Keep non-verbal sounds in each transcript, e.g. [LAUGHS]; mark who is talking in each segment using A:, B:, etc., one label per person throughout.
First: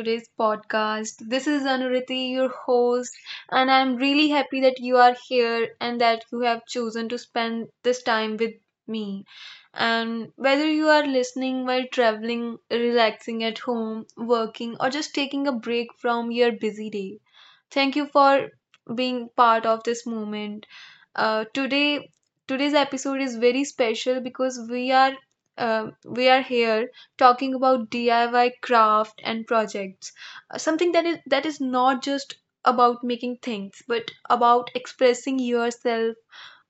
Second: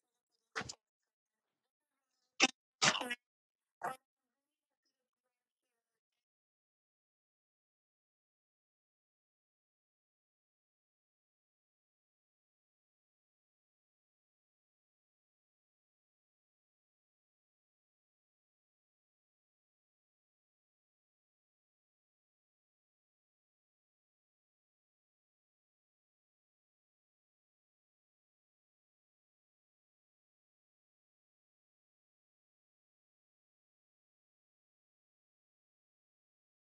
A: today's podcast. This is Anuriti, your host, and I'm really happy that you are here and that you have chosen to spend this time with me. And whether you are listening while traveling, relaxing at home, working, or just taking a break from your busy day, thank you for being part of this moment. Uh, today, today's episode is very special because we are here talking about DIY craft and projects, something that is not just about making things, but about expressing yourself,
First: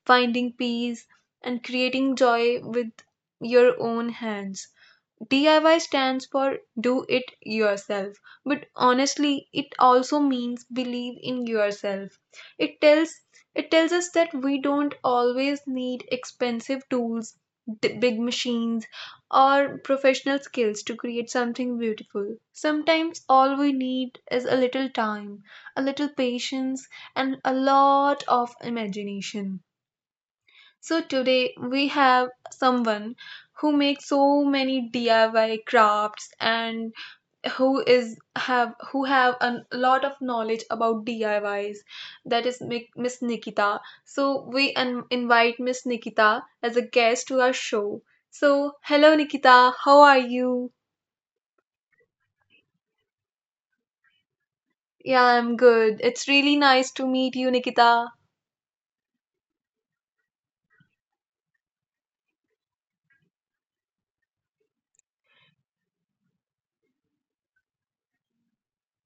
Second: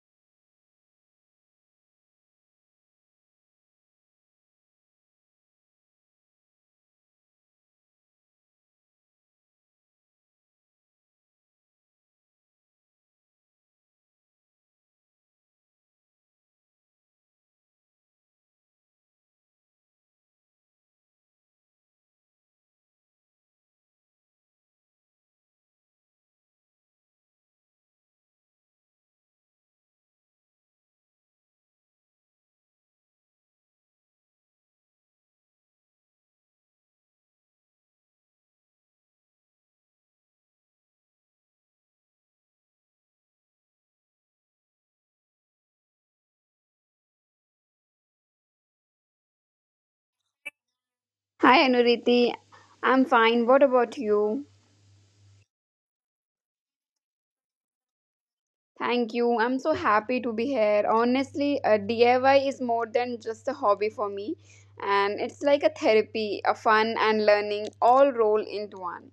A: finding peace, and creating joy with your own hands. DIY stands for do it yourself, but honestly, it also means believe in yourself. It tells it tells us that we don't always need expensive tools, big machines, or professional skills to create something beautiful. Sometimes all we need is a little time, a little patience, and a lot of imagination. So today we have someone who makes so many DIY crafts and who have a lot of knowledge about DIYs. That is Miss Nikita. So we invite Miss Nikita as a guest to our show. So hello Nikita, how are you?
B: Hi Anuriti, I'm fine. What about you?
A: Yeah, I'm good. It's really nice to meet you, Nikita.
B: Thank you. I'm so happy to be here. Honestly, DIY is more than just a hobby for me, and it's like a therapy, a fun and learning all roll into one.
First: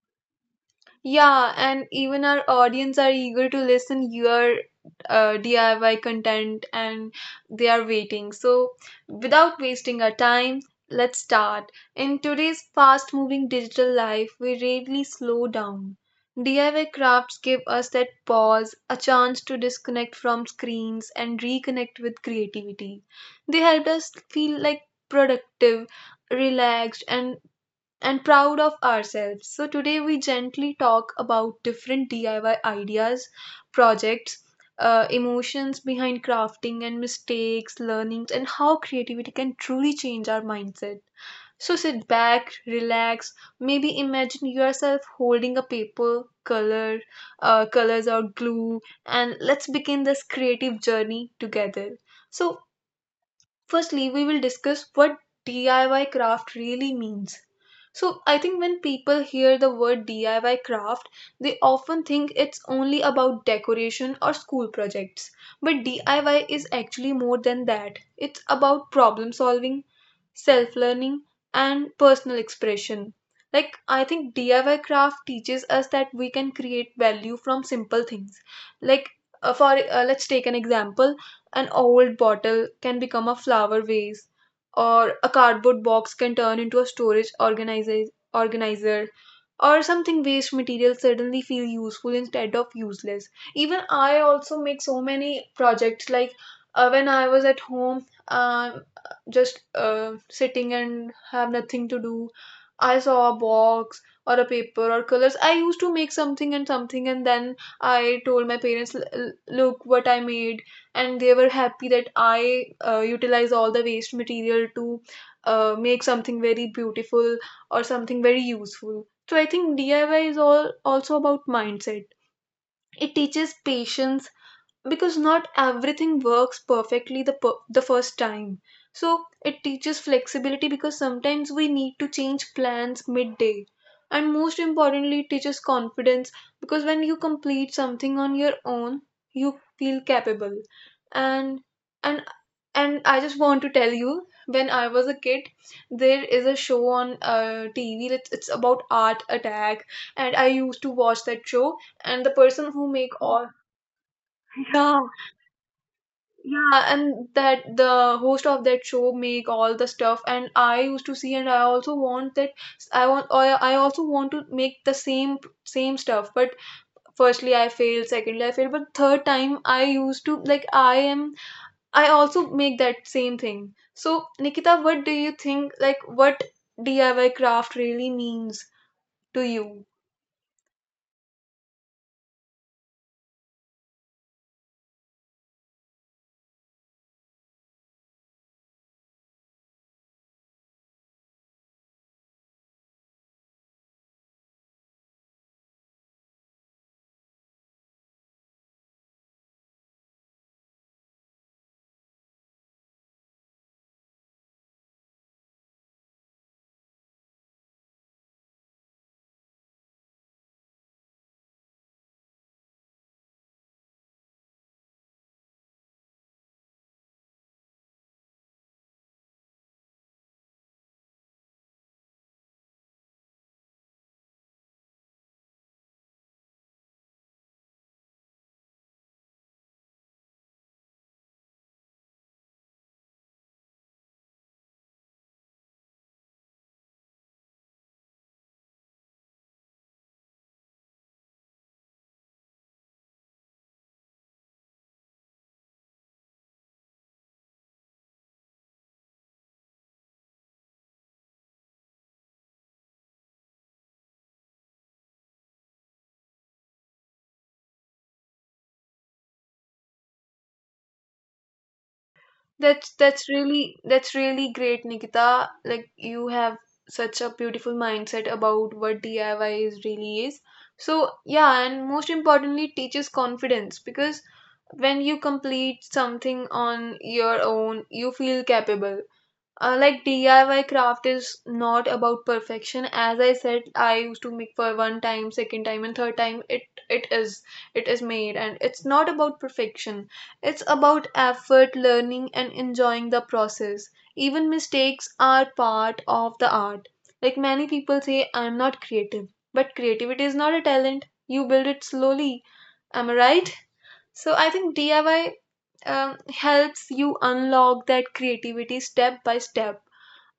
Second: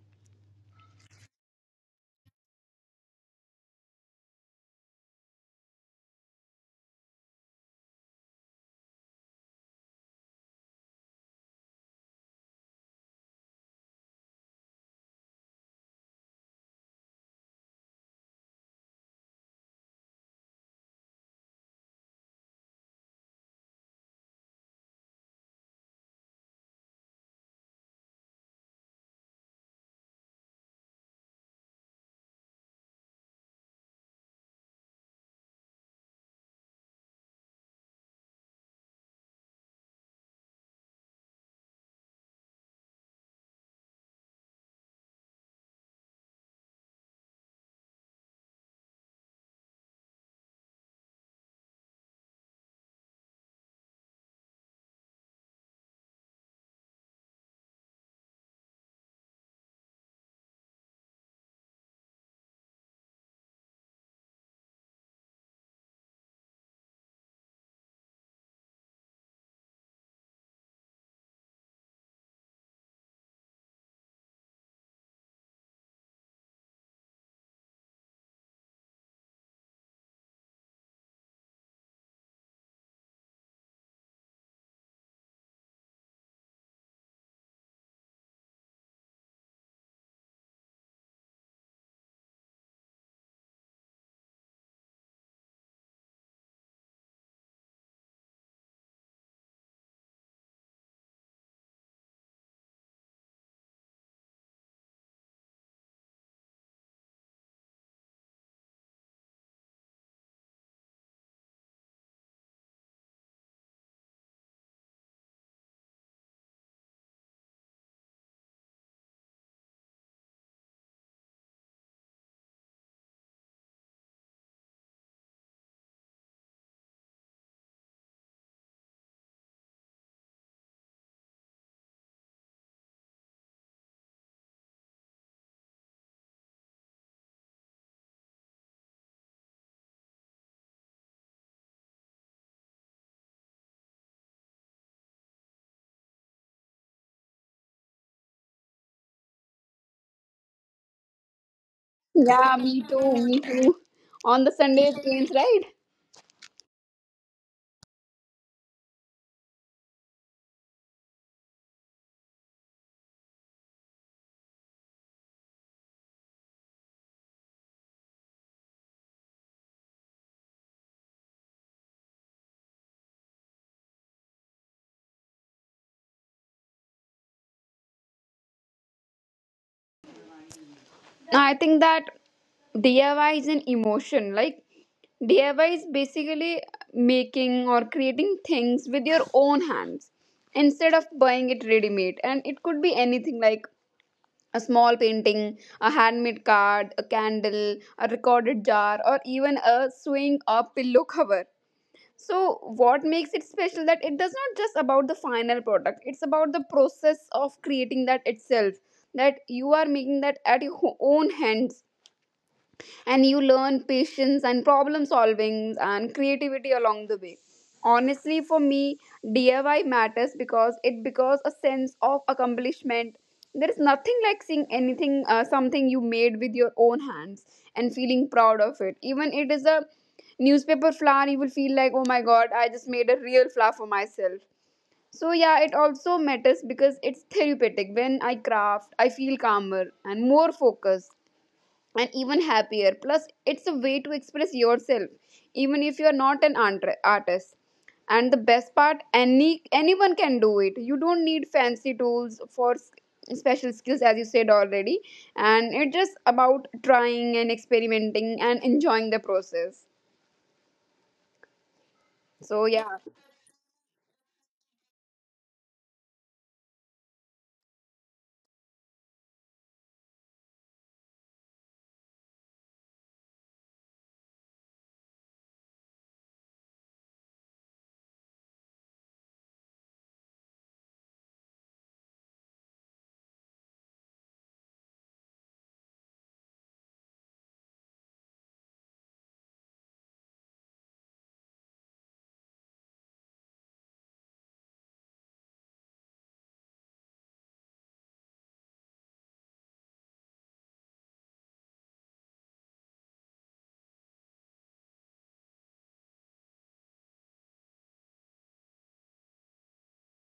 A: Yeah, and even our audience are eager to listen your DIY content and they are waiting. So, without wasting our time, let's start. In today's fast moving digital life, we rarely slow down. DIY crafts give us that pause, a chance to disconnect from screens and reconnect with creativity. They help us feel like productive, relaxed, and proud of ourselves. So, today we gently talk about different DIY ideas, projects, emotions behind crafting, and mistakes, learnings, and how creativity can truly change our mindset. So, sit back, relax, maybe imagine yourself holding a paper, colors, or glue, and let's begin this creative journey together. So, firstly, we will discuss what DIY craft really means. So, I think when people hear the word DIY craft, they often think it's only about decoration or school projects. But DIY is actually more than that, it's about problem solving, self learning, and personal expression. Like, I think DIY craft teaches us that we can create value from simple things. Like, for let's take an example, an old bottle can become a flower vase, or a cardboard box can turn into a storage organizer, or something waste material suddenly feel useful instead of useless. Even I also make so many projects like when I was at home, just sitting and have nothing to do. I saw a box or a paper or colors. I used to make something and something, and then I told my parents, Look what I made," and they were happy that I utilize all the waste material to make something very beautiful or something very useful. So I think DIY is all also about mindset. It teaches patience because not everything works perfectly the first time, so it teaches flexibility because sometimes we need to change plans midday, and most importantly it teaches confidence because when you complete something on your own you feel capable, and and and I just want to tell you, when I was a kid there is a show on tv. It's about art attack, and I used to watch that show, and the
B: Yeah,
A: person
B: me
A: who
B: too.
A: make
B: Me
A: all
B: too. On the
A: [LAUGHS]
B: Sunday
A: yeah,
B: it rains, right?
A: yeah, and that the host of that show make all the stuff, and I used to see, and I also want that. I also want to make the same stuff. But firstly, I failed. Secondly, I failed. But third time, I used to like I am. I also make that same thing. So Nikita, what do you think? Like, what DIY craft really means to you?
B: No, I think that DIY is an emotion. Like DIY is basically making or creating things with your own hands instead of buying it ready made. And it could be anything like a small painting, a handmade card, a candle, a recorded jar, or even a sewing or pillow cover. So what makes it special that it does not just about the final product, it's about the process of creating that itself. That you are making that at your own hands, and you learn patience and problem solving and creativity along the way. Honestly, for me, DIY matters because it because a sense of accomplishment. There is nothing like seeing anything something you made with your own hands and feeling proud of it. Even it is a newspaper flower, you will feel like, oh my god, I just made a real flower for myself. So yeah, it also matters because it's therapeutic. When I craft, I feel calmer and more focused and even happier. Plus, it's a way to express yourself, even if you're not an artist. And the best part, anyone can do it. You don't need fancy tools for special skills, as you said already. And it's just about trying and experimenting and enjoying the process. So
A: That's
B: yeah,
A: that's really that's really great, Nikita. Like you have such a beautiful mindset about what DIY is really is. So yeah, and most importantly, it teaches confidence because when you complete something on your own, you feel capable. Like DIY craft is not about perfection. As I said, I used to make for one time, second time, and third time. It is it is made, and it's not about perfection. It's about effort, learning, and enjoying the process. Even mistakes are part of the art. Like many people say, I'm not creative, but creativity is not a talent. You build it slowly. Am I right? So I think DIY helps you unlock that creativity step by step.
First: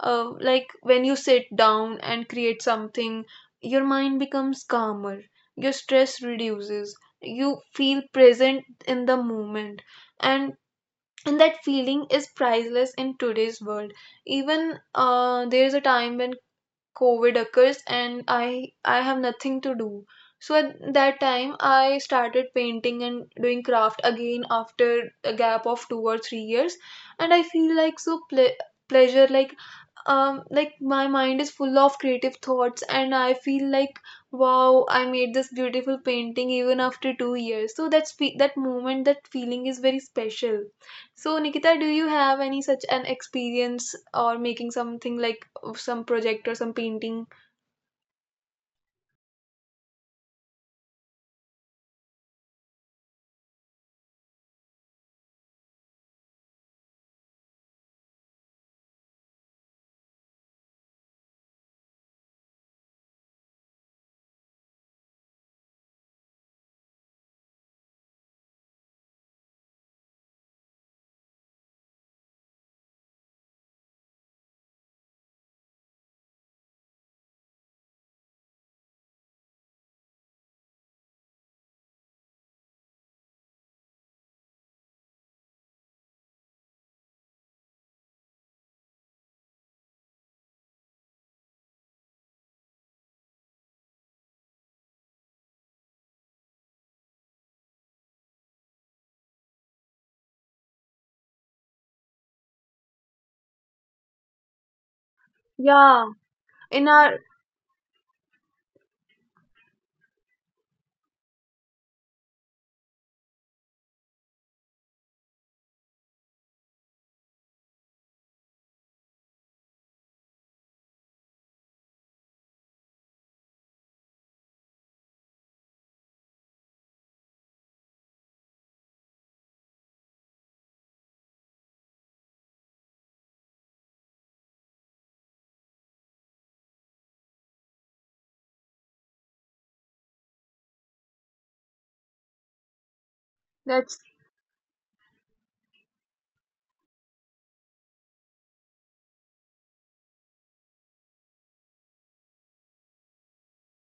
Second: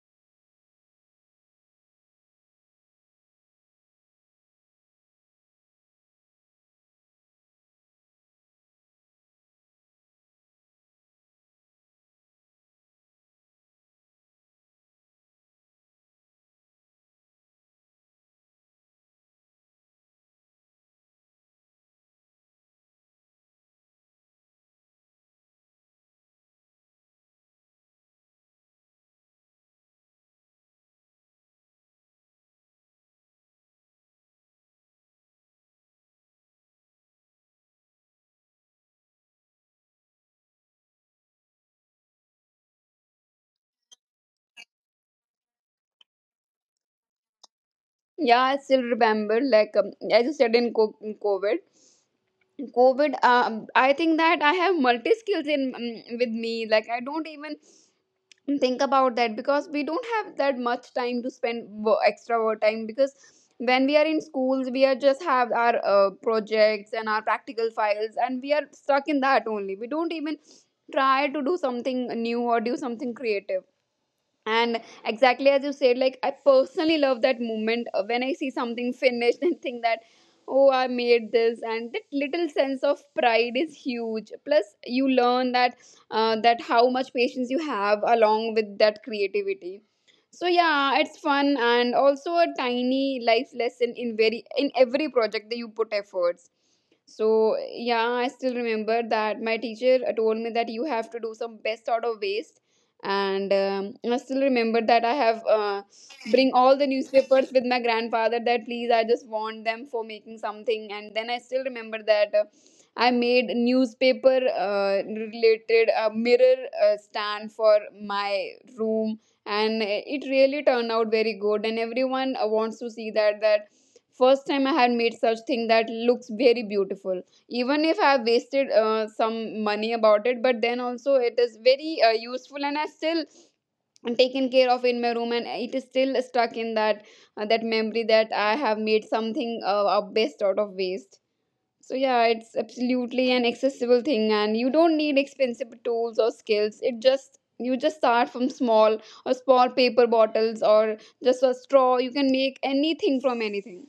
A: Like when you sit down and create something, your mind becomes calmer, your stress reduces, you feel present in the moment, and that feeling is priceless in today's world. Even there is a time when covid occurs and i have nothing to do, so at that time I started painting and doing craft again after a gap of 2 or 3 years, and I feel like so pleasure, like my mind is full of creative thoughts, and I feel like wow, I made this beautiful painting even after 2 years. So that moment, that feeling is very special. So Nikita, do you have any such an experience or making something like some project or some painting?
B: yeah, I still remember, like as you said in, in COVID. COVID, I think that I have multi skills in with me. Like I don't even and think about that, because we don't have that much time to spend extra work time, because when we are in schools we are just have our projects and our practical files, and we are stuck in that only. We don't even try to do something new or do something creative. And exactly as you said, like I personally love that moment when I see something finished [LAUGHS] and think that, oh, I made this. And that little sense of pride is huge. Plus you learn that that how much patience you have along with that creativity. So yeah, it's fun and also a tiny life lesson in very in every project that you put efforts. So yeah, I still remember that my teacher told me that you have to do some best out of waste. And I still remember that I have
A: Yeah,
B: bring all the
A: in our,
B: newspapers with my grandfather, that please, I just want them for making something. And then I still remember that I made newspaper related mirror stand for my room. And it really turned out very good, and everyone wants to see that, that first time I had made such thing that looks very beautiful. Even if I've wasted some money about it, but then also it is very useful, and I still taken care of in my room, and it is still stuck in that that memory that I have made something best out of waste. So yeah, it's absolutely an
A: that's
B: accessible thing, and you don't need expensive tools or skills. It just you just start from small, or small paper bottles, or just a straw. You can make anything from anything.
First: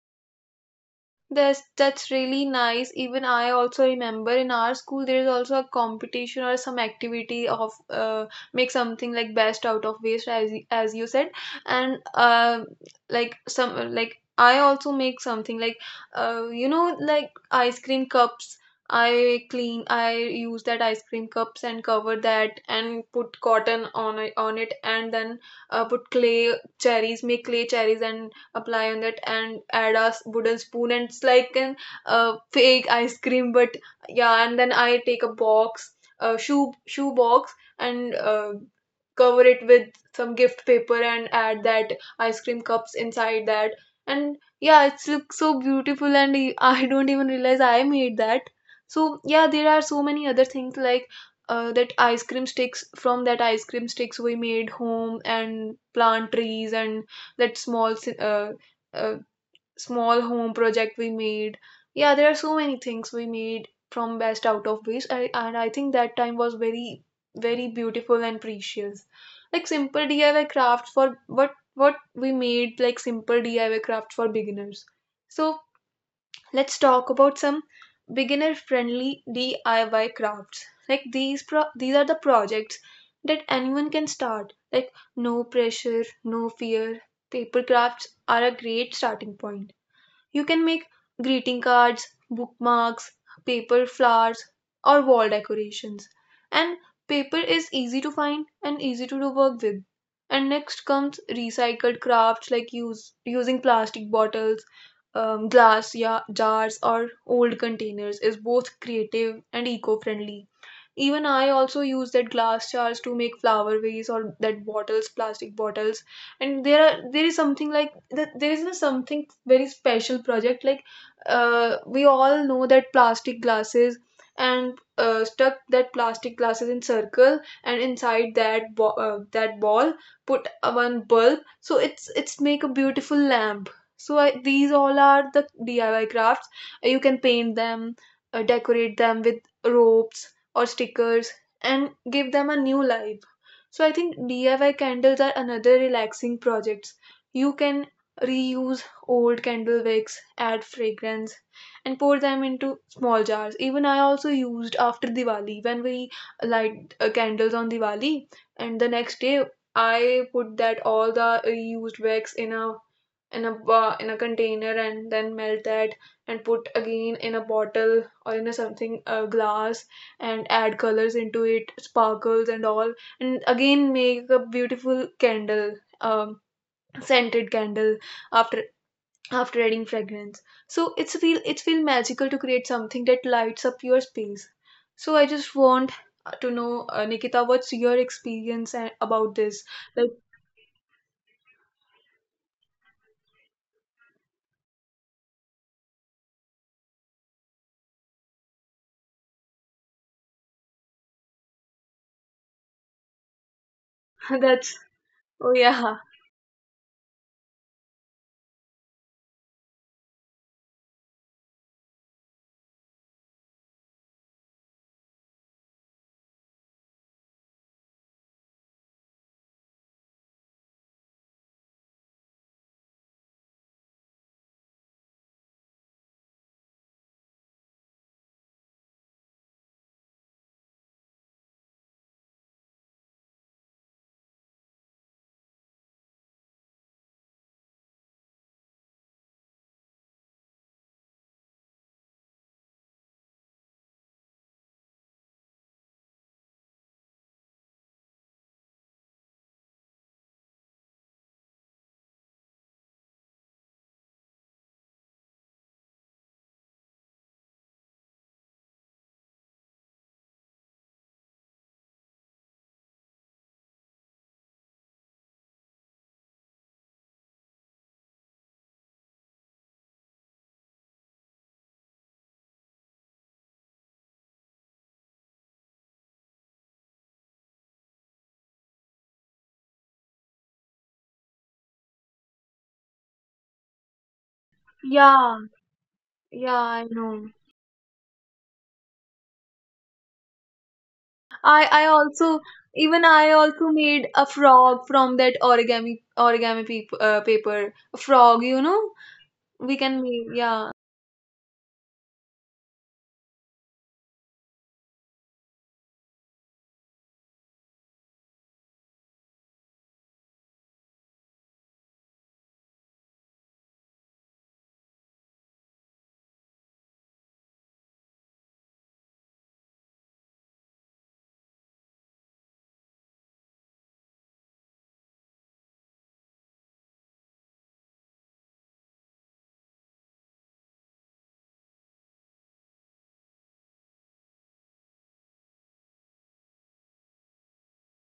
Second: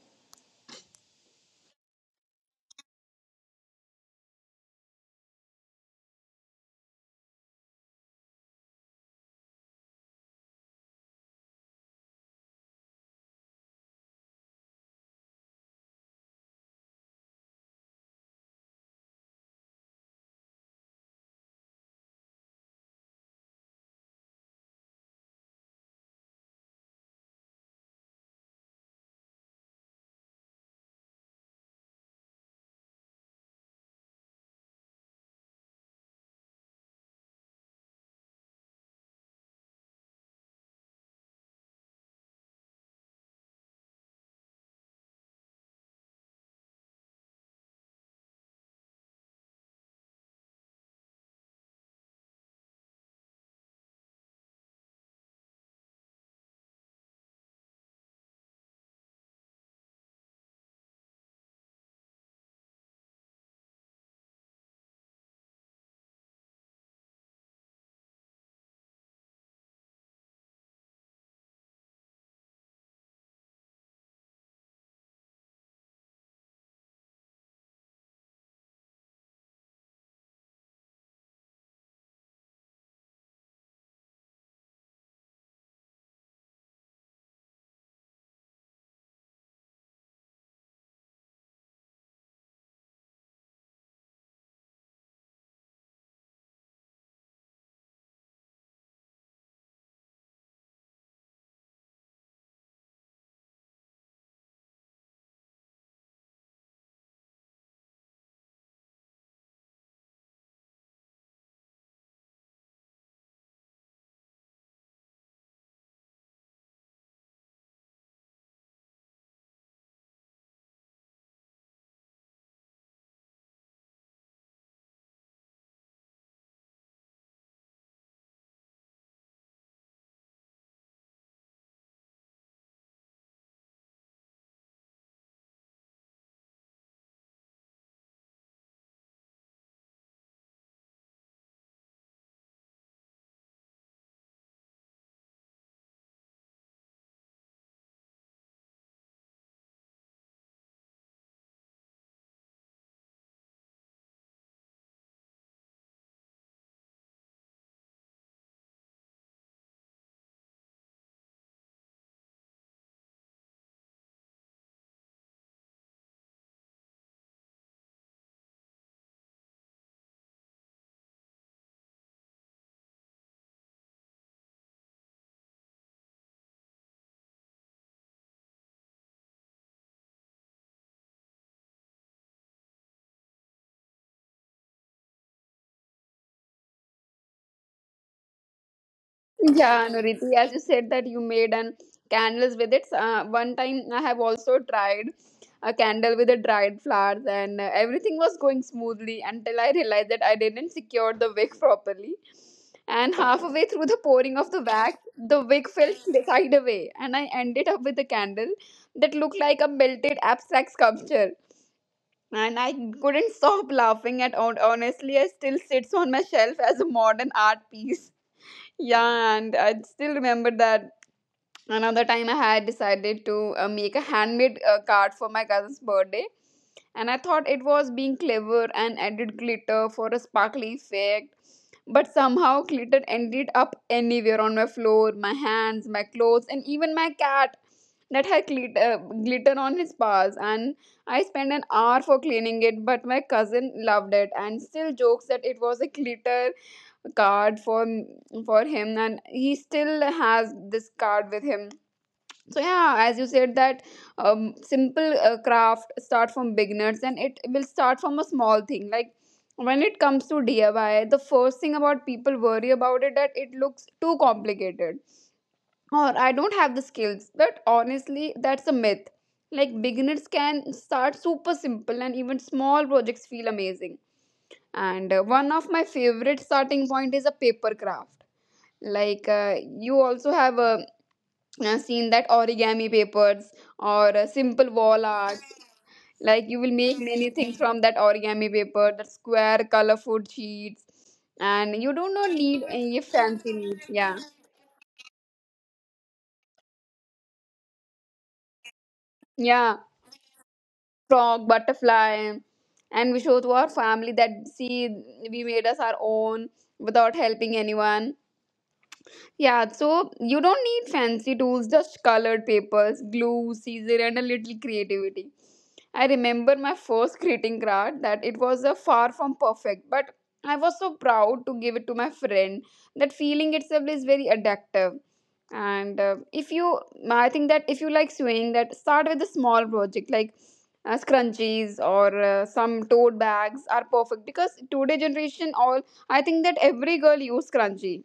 A: that's really nice. Even I also remember in our school there is also a competition or some activity of make something like best out of waste as as you said, and like some, like I also make something like, you know, like ice cream cups. I clean. I use that ice cream cups and cover that and put cotton on it, and then put clay cherries. Make clay cherries and apply on that and add a wooden spoon, and it's like an fake ice cream. But yeah, and then I take a box, a shoe box, and cover it with some gift paper and add that ice cream cups inside that, and yeah it looks so beautiful and [LAUGHS] I don't even realize I made that. So yeah, there are so many other things like that ice cream sticks, from that ice cream sticks we made home and plant trees, and that uh, small home project we made. Yeah, there are so many things we made from best out of waste I, and I think that time was very very beautiful and precious. Like simple diy craft for what we made, like simple diy craft for beginners. So let's talk about some beginner-friendly DIY crafts. Like these are the projects that anyone can start. Like no pressure, no fear. Paper crafts are a great starting point. You can make greeting cards, bookmarks, paper flowers, or wall decorations. And paper is easy to find and easy to do work with. And next comes recycled crafts like using plastic bottles, jars, or old containers is both creative and eco friendly. Even I also use that glass jars to make flower vase or that plastic bottles. And there is something like there is no something very special project, like we all know that plastic glasses, and stuck that plastic glasses in circle, and inside that that ball put one bulb, so it's make a beautiful lamp. So I, these all are the diy crafts. You can paint them, decorate them with ropes or stickers, and give them a new life. So I think diy candles are another relaxing projects. You can reuse old candle wicks, add fragrance, and pour them into small jars. Even I also used after Diwali, when we light candles on Diwali, and the next day I put that all the reused wicks in a in a container and then melt that and put again in a bottle or in a something glass, and add colors into it, sparkles and all, and again make a beautiful candle, um scented candle, after adding fragrance. So it's feel magical to create something that lights up your space. So I just want to know nikita, what's your experience about this
B: Yeah,
A: like
B: Nuriti, as you said that you made an candles with it. One time I have also tried a candle with the dried flowers, and everything was going smoothly until I realized that I didn't secure the wick properly. And halfway through the
A: [LAUGHS]
B: pouring of the
A: that's
B: wax, the
A: oh
B: wick
A: yeah
B: fell side away, and I ended up with a candle that looked like a melted abstract sculpture. And I couldn't stop laughing at it. Honestly, I still sits on my shelf as a modern art piece. Yeah, and I still remember that another time I had decided to make a handmade card for my cousin's birthday. And I thought it was being clever and added glitter for a sparkly effect. But somehow glitter ended up anywhere on my floor, my hands, my clothes, and even my cat that had glitter on his paws. And I spent an hour for cleaning it, but my cousin loved it and still jokes that it was a glitter card for him, and he still has this card with him. So yeah, as you said that, simple craft start from beginners, and it will start from a small thing. Like when it comes to DIY, the first thing about people worry about it, that it looks too complicated or I don't have the skills. But honestly, that's a myth. Like beginners can start super simple, and even small projects feel amazing. And one of my favorite starting point is a paper craft. Like you also have seen that origami papers or simple wall
A: yeah
B: art, like you
A: yeah
B: will
A: I
B: make
A: know
B: many things from that origami paper, that square colorful sheets.
A: I
B: And you do
A: also,
B: not need any
A: even I
B: fancy
A: also
B: needs.
A: made
B: Yeah.
A: a frog from that paper, a frog you know, we
B: Yeah,
A: can make, yeah,
B: frog, butterfly, and we show to our family that see, we made us our own, without helping anyone. Yeah, so you don't need fancy tools, just colored papers, glue, scissors, and a little creativity. I remember my first greeting card, that it was a far from perfect, but I was so proud to give it to my friend. That feeling itself is very addictive. And if you, I think that if you like sewing, that start with a small project, like scrunchies or some tote bags are perfect, because today generation all I think that every girl use scrunchie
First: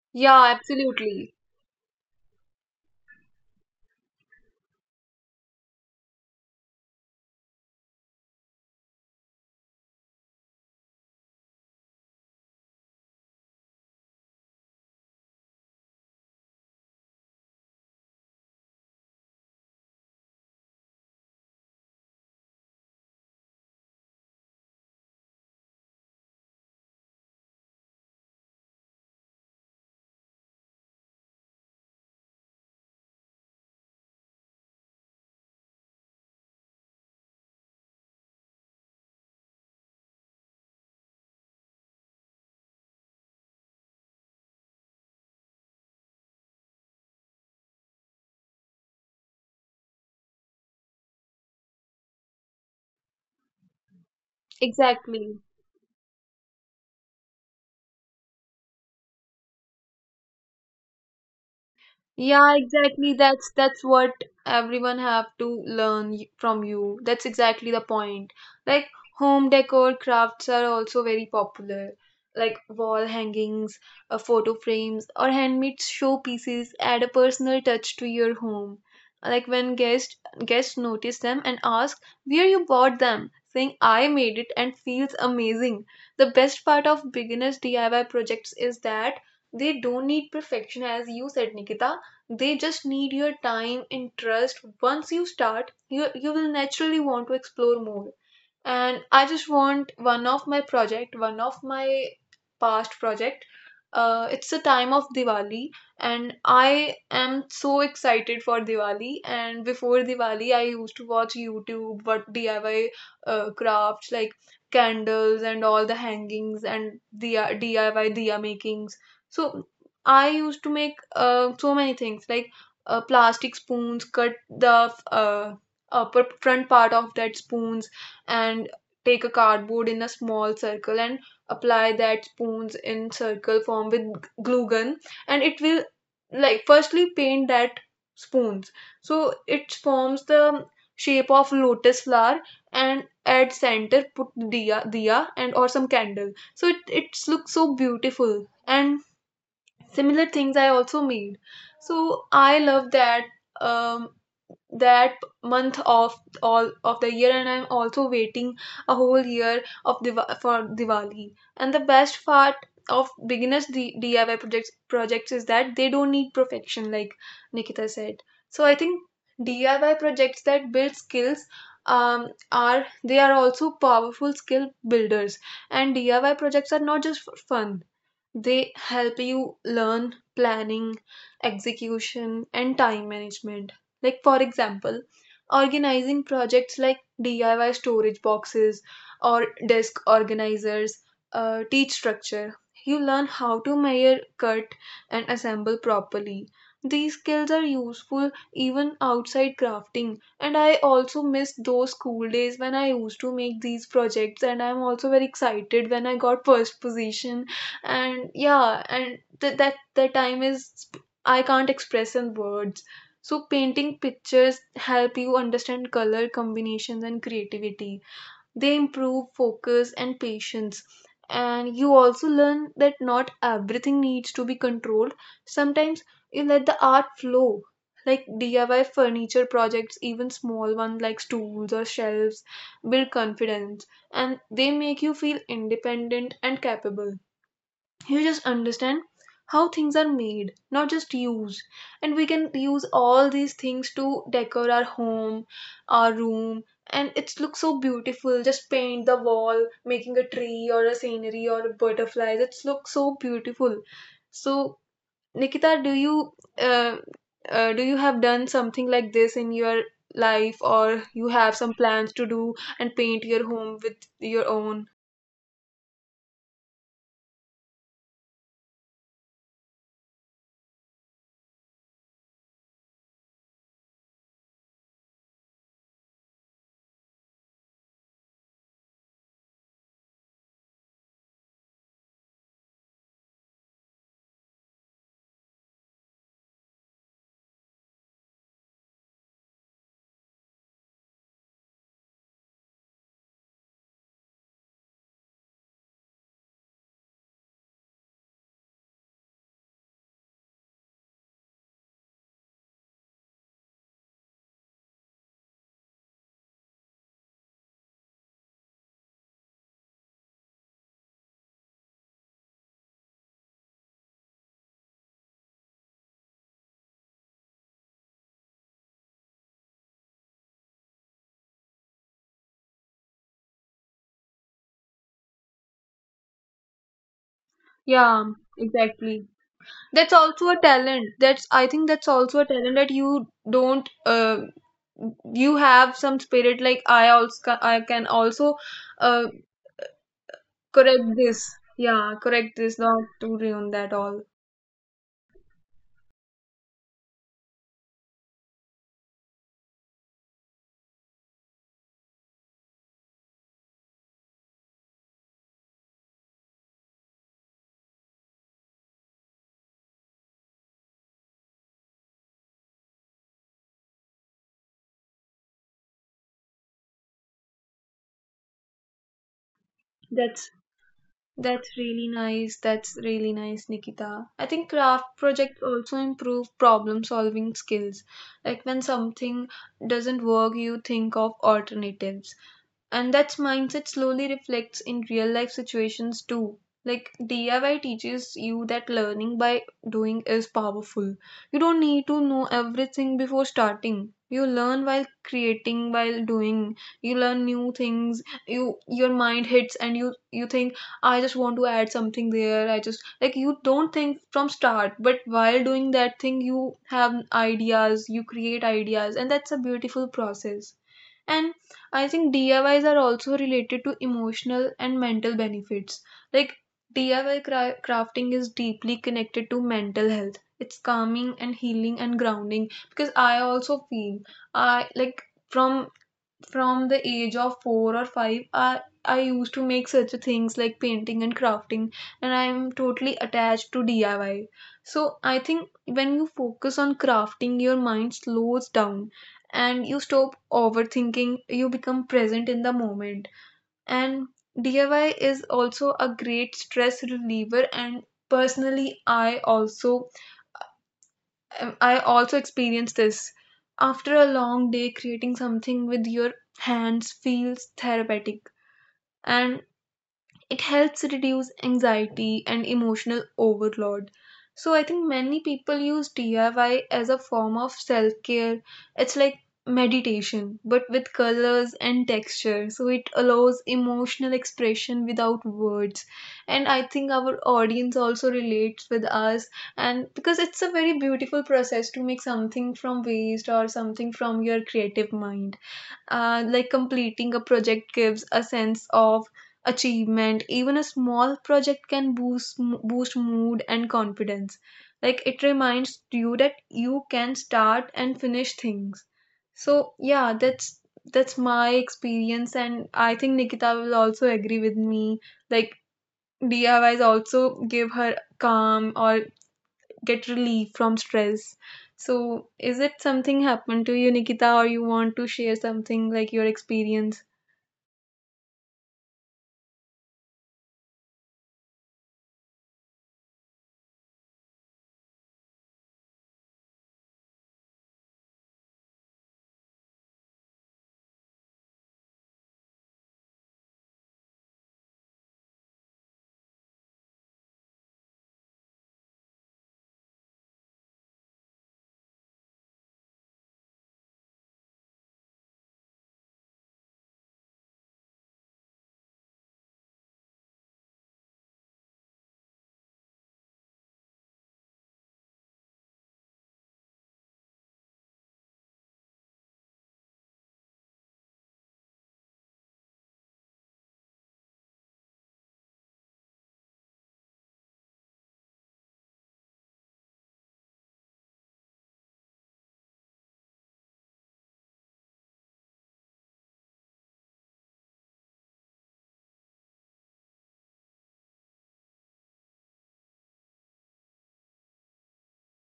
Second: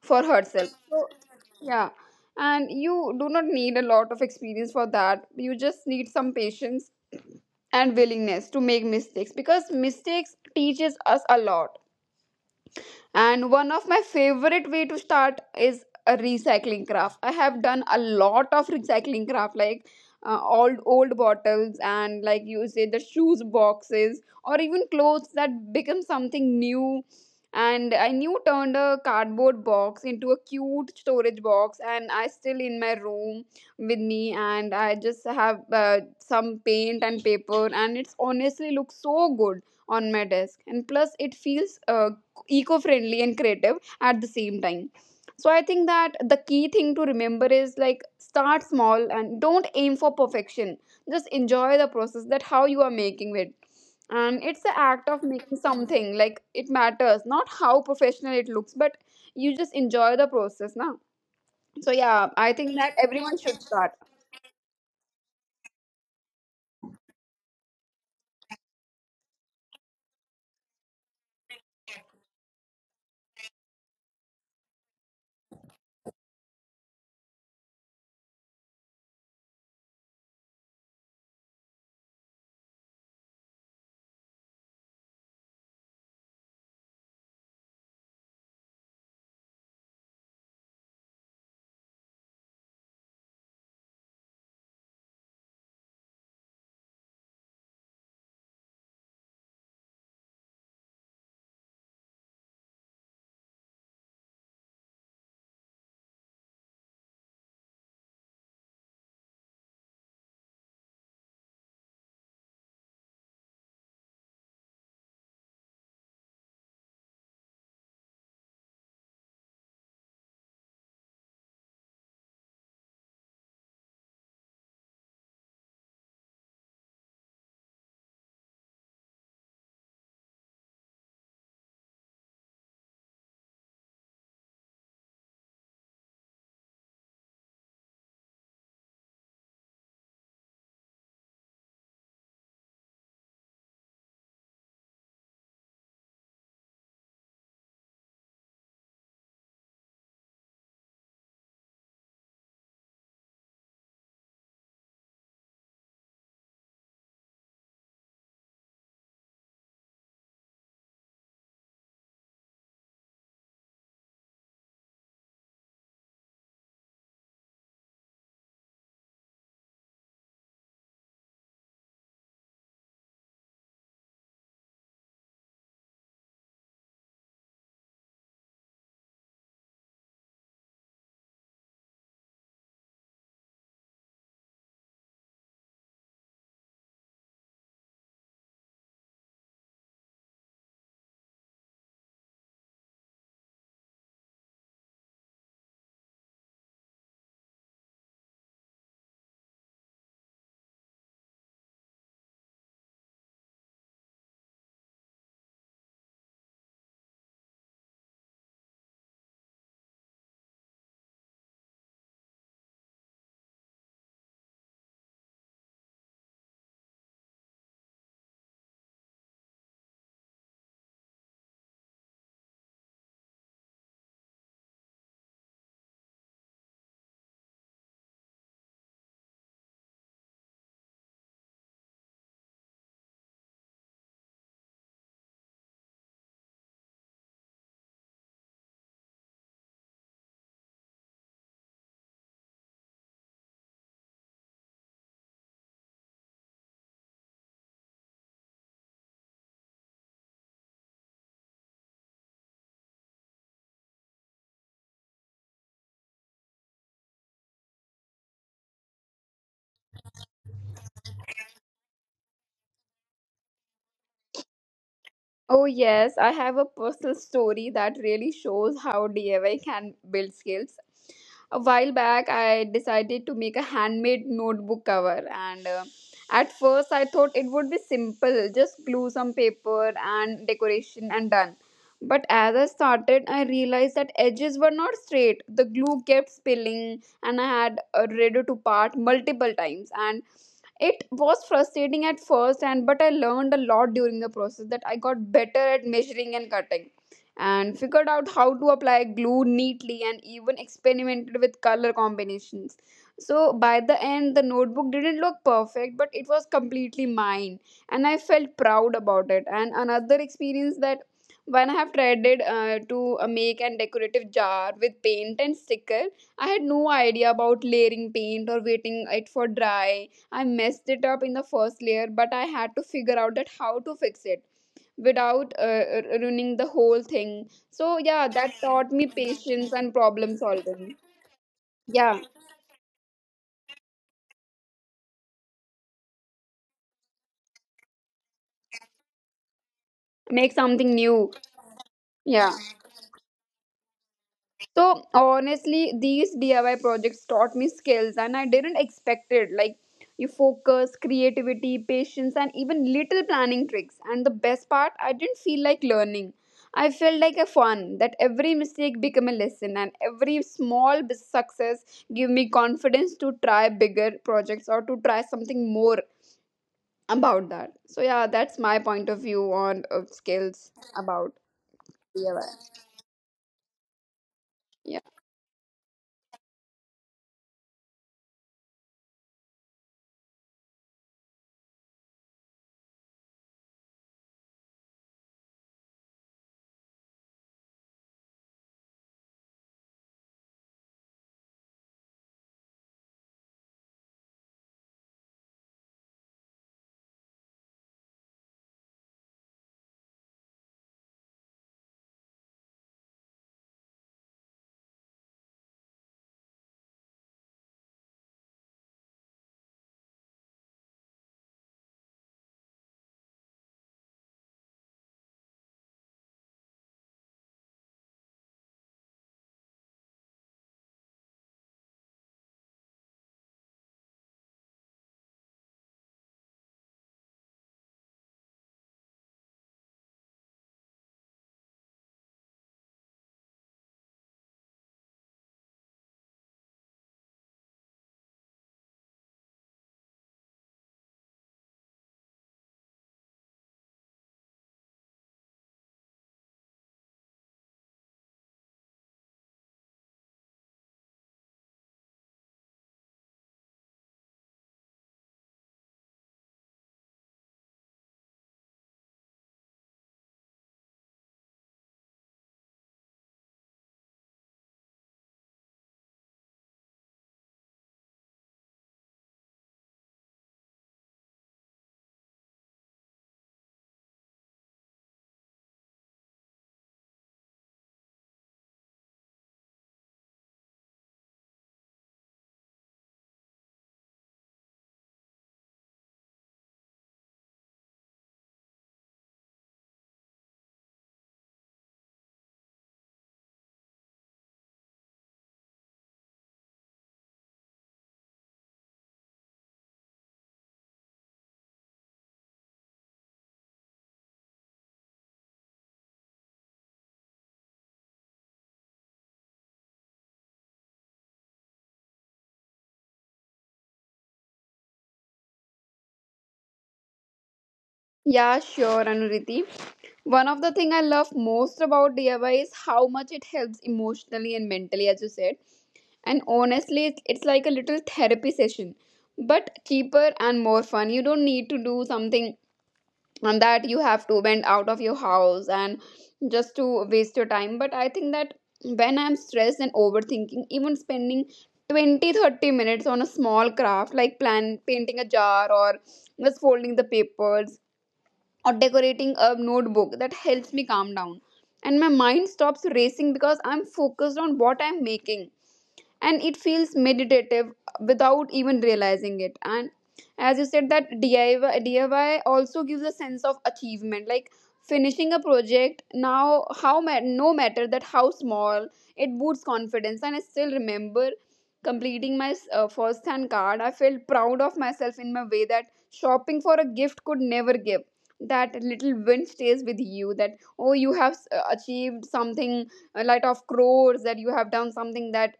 B: for
A: yeah
B: herself. So
A: absolutely,
B: yeah, and you do not need a lot of experience for that. You just need some patience and willingness to make mistakes, because mistakes teaches us a lot. And one of my favorite way to start is a recycling craft. I have done a lot of recycling craft, like old bottles and like you say, the shoes boxes, or even clothes that become something new. And I new turned a cardboard box into a cute storage box, and I still in my room with me. And I just have some paint and paper, and it's honestly looks so good on my desk. And plus it feels eco friendly and creative at the same time. So I think that the key thing to remember is, like start small and don't aim for perfection. Just enjoy the process, that how you are making it. And it's the act of
A: exactly.
B: making something, like it matters not how professional it looks, but you just enjoy the process now. So yeah, I
A: Yeah,
B: think that
A: exactly.
B: everyone
A: That's
B: should
A: that's
B: start.
A: what everyone have to learn from you. That's exactly the point. Like home decor crafts are also very popular, like wall hangings, photo frames, or handmade show pieces add a personal touch to your home. Like when guests notice them and ask where you bought them, saying I made it and feels amazing. The best part of beginners DIY projects is that they don't need perfection as you said, Nikita. They just need your time and trust. Once you start, you will naturally want to explore more. And I just want one of my past project. It's the time of Diwali, and I am so excited for Diwali. And before Diwali, I used to watch YouTube, what DIY crafts, like candles and all the hangings and the diya makings. So I used to make so many things, like plastic spoons, cut the uh, upper front part of that spoons, and take a cardboard in a small circle and apply that spoons in circle form with glue gun. And it will, like, firstly paint that spoons, so it forms the shape of lotus flower. And at center put diya and or some candle, so it's looks so beautiful. And similar things I also made. So I love that um that month of all of the year. And I'm also waiting a whole year of for Diwali. And the best part of beginners DIY projects is that they don't need perfection, like Nikita said. So I think DIY projects that build skills, are, they are also powerful skill builders. And DIY projects are not just for fun. They help you learn planning, execution, and time management. Like, for example, organizing projects like DIY storage boxes or desk organizers teach structure. You learn how to measure, cut, and assemble properly. These skills are useful even outside crafting. And I also miss those school days when I used to make these projects, and I'm also very excited when I got first position. And yeah, and that the time is I can't express in words. So painting pictures help you understand color combinations and creativity. They improve focus and patience, and you also learn that not everything needs to be controlled. Sometimes you let the art flow. Like DIY furniture projects, even small ones like stools or shelves, build confidence, and they make you feel independent and capable. You just understand how things are made, not just used. And we can use all these things to decor our home, our room, and it looks so beautiful. Just paint the wall making a tree or a scenery or a butterfly. It looks so beautiful. So Nikita, uh, do you have done something like this in your life, or you have some plans to do and paint your home with your own?
B: Oh, yes, I have a personal story that really shows how DIY can build skills. A while back, I decided to make a handmade notebook cover, and at first, I thought it would be simple, just glue some paper and decoration and done. But as I started, I realized that edges were not straight. The glue kept spilling, and I had ready to part multiple times. And it was frustrating at first, and but I learned a lot during the process, that I got better at measuring and cutting, and figured out how to apply glue neatly, and even experimented with color combinations. So by the end the notebook didn't look perfect, but it was completely mine, and I felt proud about it. And another experience, that when I have tried it to make a decorative jar with paint and sticker, I had no idea about layering paint or waiting it for dry. I messed it up in the first layer, but I had to figure out that how to fix it without ruining the whole thing. So yeah,
A: Yeah,
B: that taught me
A: exactly.
B: patience and
A: That's
B: problem
A: also a
B: solving.
A: talent. That's, I think that's
B: Yeah,
A: also a talent that you don't you have some spirit. Like, I also, I can also uh,
B: make something
A: correct
B: new.
A: this. Yeah,
B: Yeah.
A: correct this, not to ruin that all.
B: So honestly, these DIY projects taught me skills, and I didn't expect it. Like you focus, creativity, patience, and even little planning tricks. And the best part, I didn't feel like learning. I felt like a fun, that every mistake became a lesson, and every small success give me confidence to try bigger projects or to try something more about that. So yeah, that's my point of view on
A: That's
B: skills about DIY.
A: That's really nice, Nikita. I think craft projects also improve problem solving skills. Like when something doesn't work, you think of alternatives, and that mindset slowly reflects in real life situations too. Like DIY teaches you that learning by doing is powerful. You don't need to know everything before starting. You learn while creating, while doing. You learn new things. You your mind hits, and you think. I just want to add something there. I just, like, you don't think from start, but while doing that thing, you have ideas, you create ideas, and that's a beautiful process. And I think DIYs are also related to emotional and mental benefits. Like DIY crafting is deeply connected to mental health. It's calming and healing and grounding, because I also feel, I like, from from the age of four or five, I used to make such things like painting and crafting, and I am totally attached to DIY. So I think when you focus on crafting, your mind slows down and you stop overthinking. You become present in the moment. And DIY is also a great stress reliever. And personally, I also I also experienced this. After a long day, creating something with your hands feels therapeutic. And it helps reduce anxiety and emotional overload. So I think many people use DIY as a form of self care. It's like meditation, but with colors and texture. So it allows emotional expression without words. And I think our audience also relates with us, and because it's a very beautiful process to make something from waste or something from your creative mind. Like completing a project gives a sense of achievement. Even a small project can boost mood and confidence. Like it reminds you that you can start and finish things. So yeah, that's my experience, and I think Nikita will also agree with me. Like DIYs also give her calm or get relief from stress. So, is it something happened to you, Nikita, or you want to share something like your experience?
B: Yeah, sure, Anuriti. One of the thing I love most about DIY is how much it helps emotionally and mentally, as you said. And honestly, it's like a little therapy session, but cheaper and more fun. You don't need to do something on that you have to bend out of your house and just to waste your time. But I think that when I'm stressed and overthinking, even spending 20, 30 minutes on a small craft like plan painting a jar, or just folding the paper, or decorating a notebook, that helps me calm down and my mind stops racing because I'm focused on what I'm making, and it feels meditative without even realizing it. And as you said, that DIY also gives a sense of achievement. Like finishing a project, now no matter that how small, it boosts confidence. And I still remember completing my first hand card. I felt proud of myself in my way that shopping for a gift could never give. That little win stays with you, that oh, you have achieved something, a lot of crores, that you have done something that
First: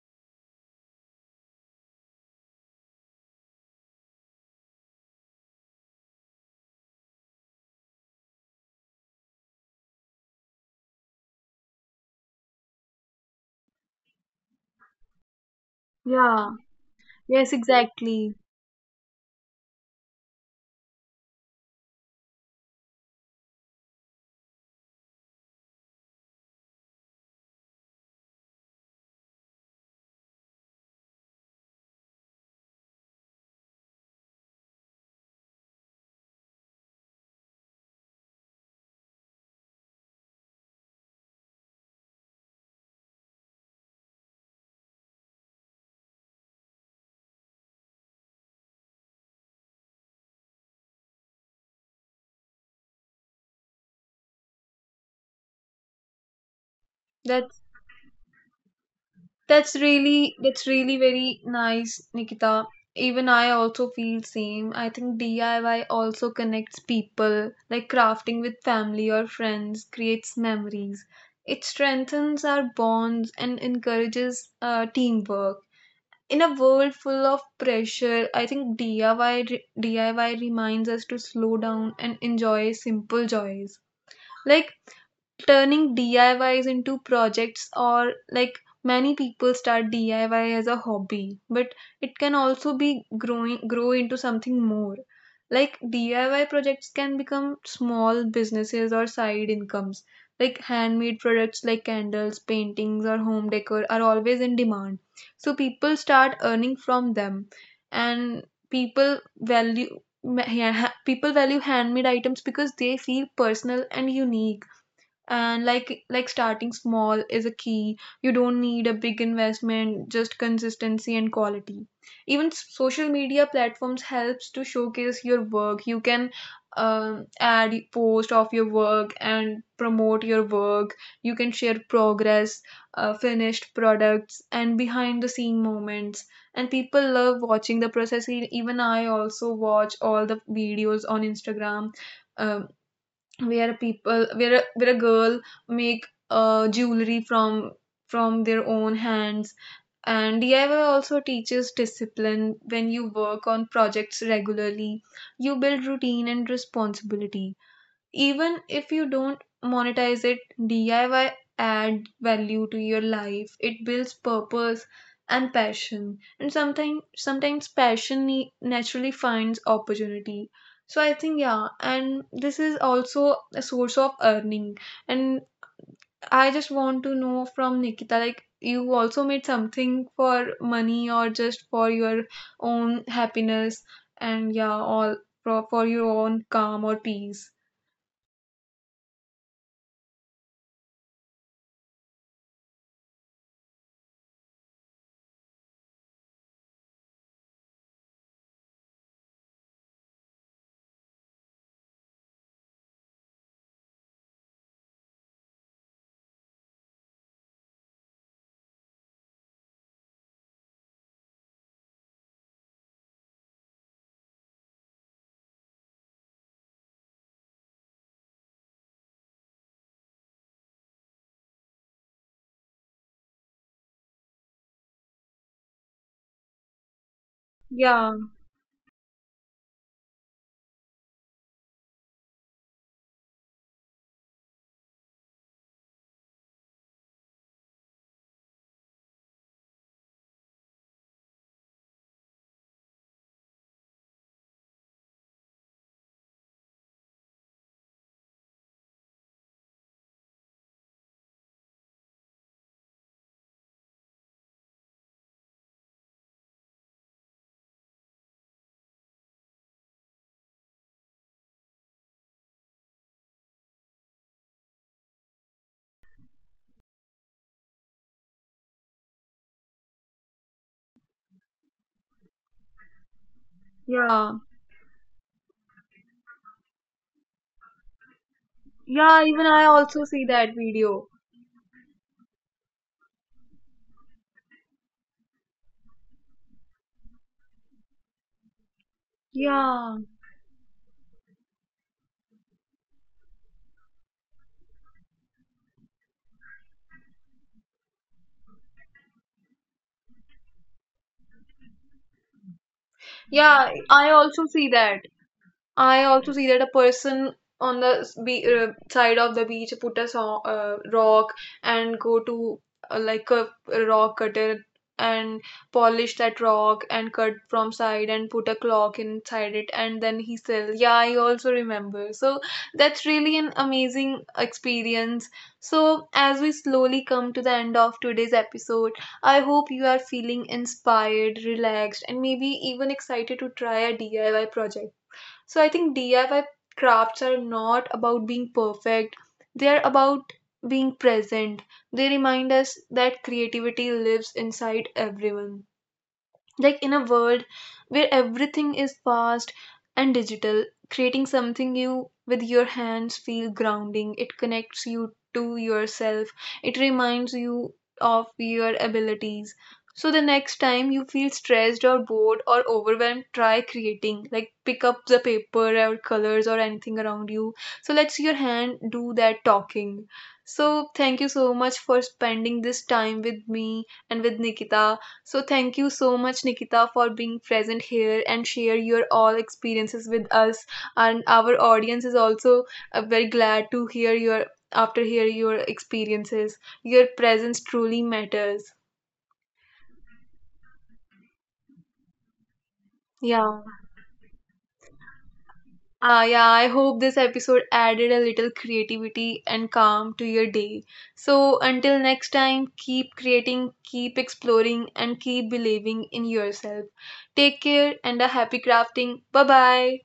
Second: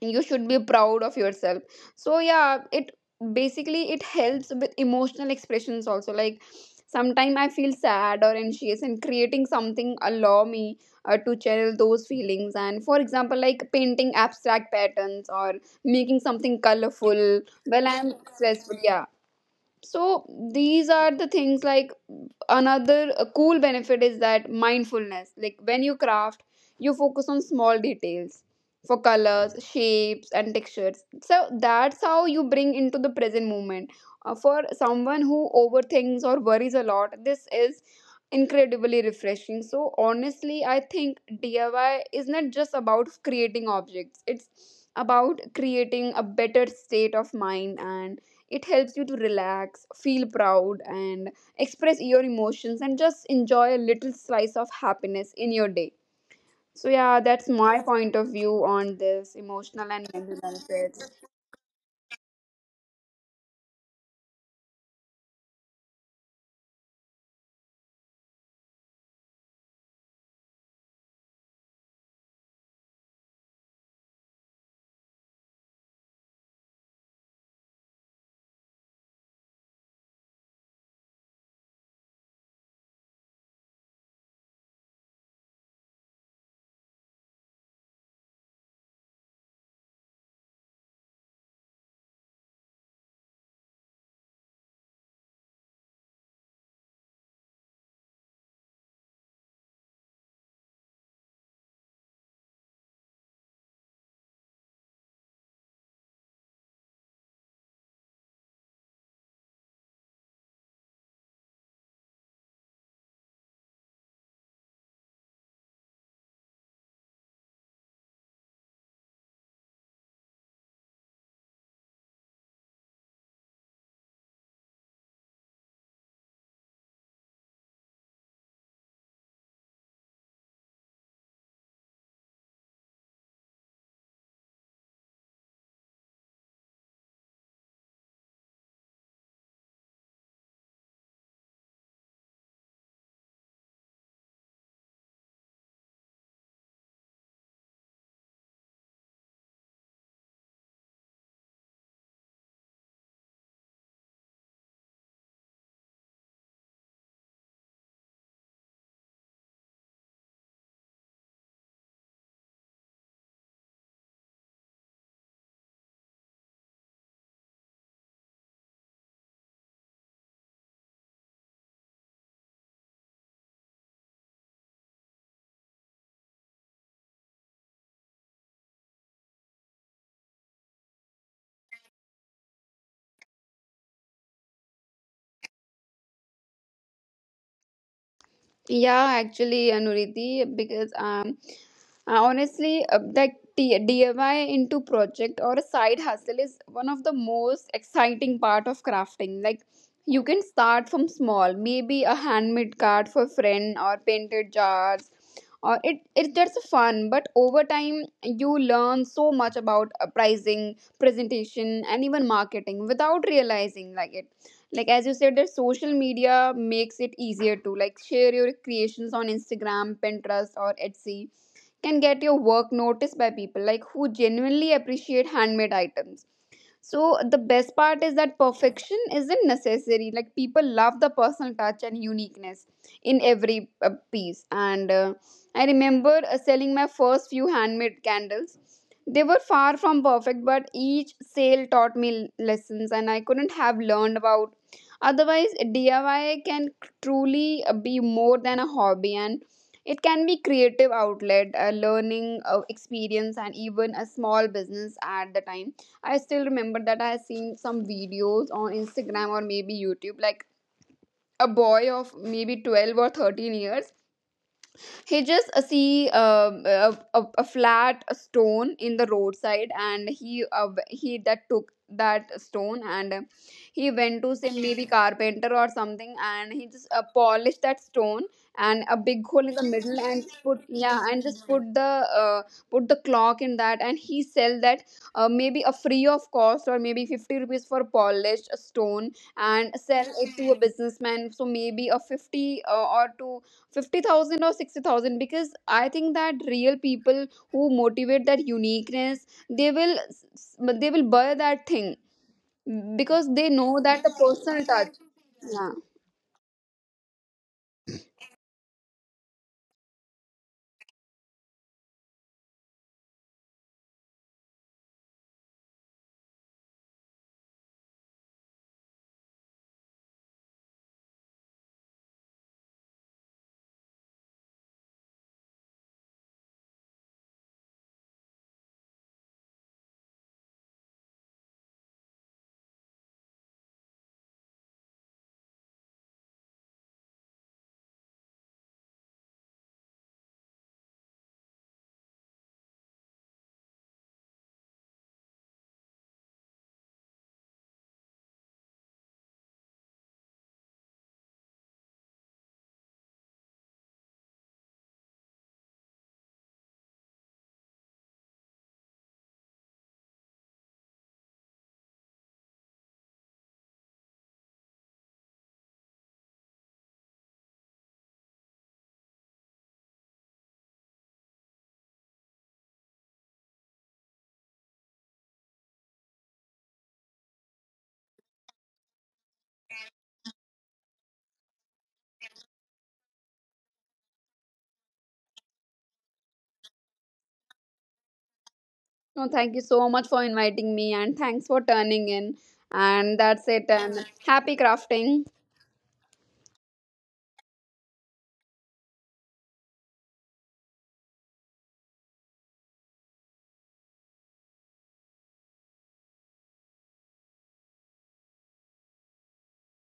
B: you should be proud of yourself. So yeah, it basically it helps with emotional expressions also. Like sometimes I feel sad or anxious and creating something allow me to channel those feelings, and for example like painting abstract patterns or making
A: Yeah,
B: something colorful
A: yes,
B: well I'm
A: exactly.
B: stressful, yeah. So these are the things, like another cool benefit is that mindfulness. Like when you craft, you focus on small details for colors, shapes and textures, so that's how you bring into the present moment. For someone who overthinks or worries a lot, this is incredibly refreshing. So honestly, I think DIY is not just about creating objects, it's about creating a better state of mind. And it helps you to relax, feel proud, and express your emotions, and just enjoy a little slice of happiness in your day. So, yeah, that's
A: That's
B: my point of view on this emotional and mental
A: that's really
B: benefits.
A: very nice, Nikita. Even I also feel same. I think DIY also connects people, like crafting with family or friends, creates memories. It strengthens our bonds and encourages teamwork. In a world full of pressure, I think DIY reminds us to slow down and enjoy simple joys. Like turning DIYs into projects, or like many people start DIY as a hobby, but it can also be grow into something more. Like DIY projects can become small businesses or side incomes. Like handmade products like candles, paintings or home decor are always in demand. So people start earning from them. And people value, yeah, people value handmade items because they feel personal and unique. And like starting small is a key. You don't need a big investment, just consistency and quality. Even social media platforms helps to showcase your work. You can add post of your work and promote your work. You can share progress, finished products, and behind the scene moments. And people love watching the process. Even I also watch all the videos on Instagram, um, where people, where a girl make jewelry from their own hands. And DIY also teaches discipline. When you work on projects regularly, you build routine and responsibility. Even if you don't monetize it, DIY add value to your life. It builds purpose and passion. And sometimes passion naturally finds opportunity. So I think yeah, and this is also a source of earning. And I just want to know from Nikita, like, you also made something for money, or just for your own happiness, and yeah all for your own calm or peace.
B: Yeah, actually, Anuriti, because honestly, DIY into project or a side hustle is one of the most exciting part of crafting. Like you can start from small, maybe a handmade card for friend or painted jars, or it's just fun. But over time, you learn so much about pricing, presentation, and even marketing without realizing like it, like as you said that social media makes it easier to like share your creations on Instagram, Pinterest or Etsy, can get your work noticed by people like who genuinely appreciate handmade items. So the best part
A: Yeah.
B: is that perfection isn't necessary. Like people love the personal touch and uniqueness in every piece. And I remember selling my first few handmade candles. They were far from perfect, but each sale taught me lessons and I couldn't have learned about otherwise. DIY can truly be more than a hobby, and it can be creative outlet, a learning experience, and even a small business. At the time, I still remember that I had seen some videos on Instagram or maybe YouTube, like a boy of maybe 12 or 13 years, he just see a flat stone in the roadside, and he that took that stone and he went
A: Yeah,
B: to say maybe carpenter or something, and he just polished that stone and a
A: Yeah,
B: big
A: even
B: hole in the
A: I
B: middle
A: also see
B: and
A: that
B: put, yeah,
A: video.
B: and just uh, put the clock in that, and he sell that maybe a free of cost or maybe 50 rupees for polished stone and
A: Yeah.
B: sell it to a businessman. So maybe a 50 uh, or to 50,000 or 60,000, because I think that real people who motivate that uniqueness, they will s- s- but they will buy that thing because they
A: Yeah,
B: know that
A: I
B: the
A: also
B: personal
A: see
B: touch,
A: that.
B: yeah.
A: I also see that a person on the side of the beach put a rock and go to like a rock cutter and polish that rock and cut from side and put a clock inside it, and then he sell. Yeah, I also remember. So that's really an amazing experience. So as we slowly come to the end of today's episode, I hope you are feeling inspired, relaxed, and maybe even excited to try a DIY project. So I think DIY crafts are not about being perfect, they are about being present. They remind us that creativity lives inside everyone. Like in a world where everything is fast and digital, creating something you with your hands feel grounding. It connects you to yourself. It reminds you of your abilities. So the next time you feel stressed or bored or overwhelmed, try creating. Like pick up the paper or colors or anything around you. So let your hand do that talking. So thank you so much for spending this time with me and with Nikita. So thank you so much, Nikita, for being present here and share your all experiences with us. And our audience is also very glad to hear your, after hear your experiences. Your presence truly matters.
B: No, thank you so much for inviting me and thanks for turning in, and that's
A: Yeah.
B: it, and happy crafting.
A: Yeah, I hope this episode added a little creativity and calm to your day. So, until next time, keep creating, keep exploring, and keep believing in yourself. Take care and a happy crafting. Bye bye.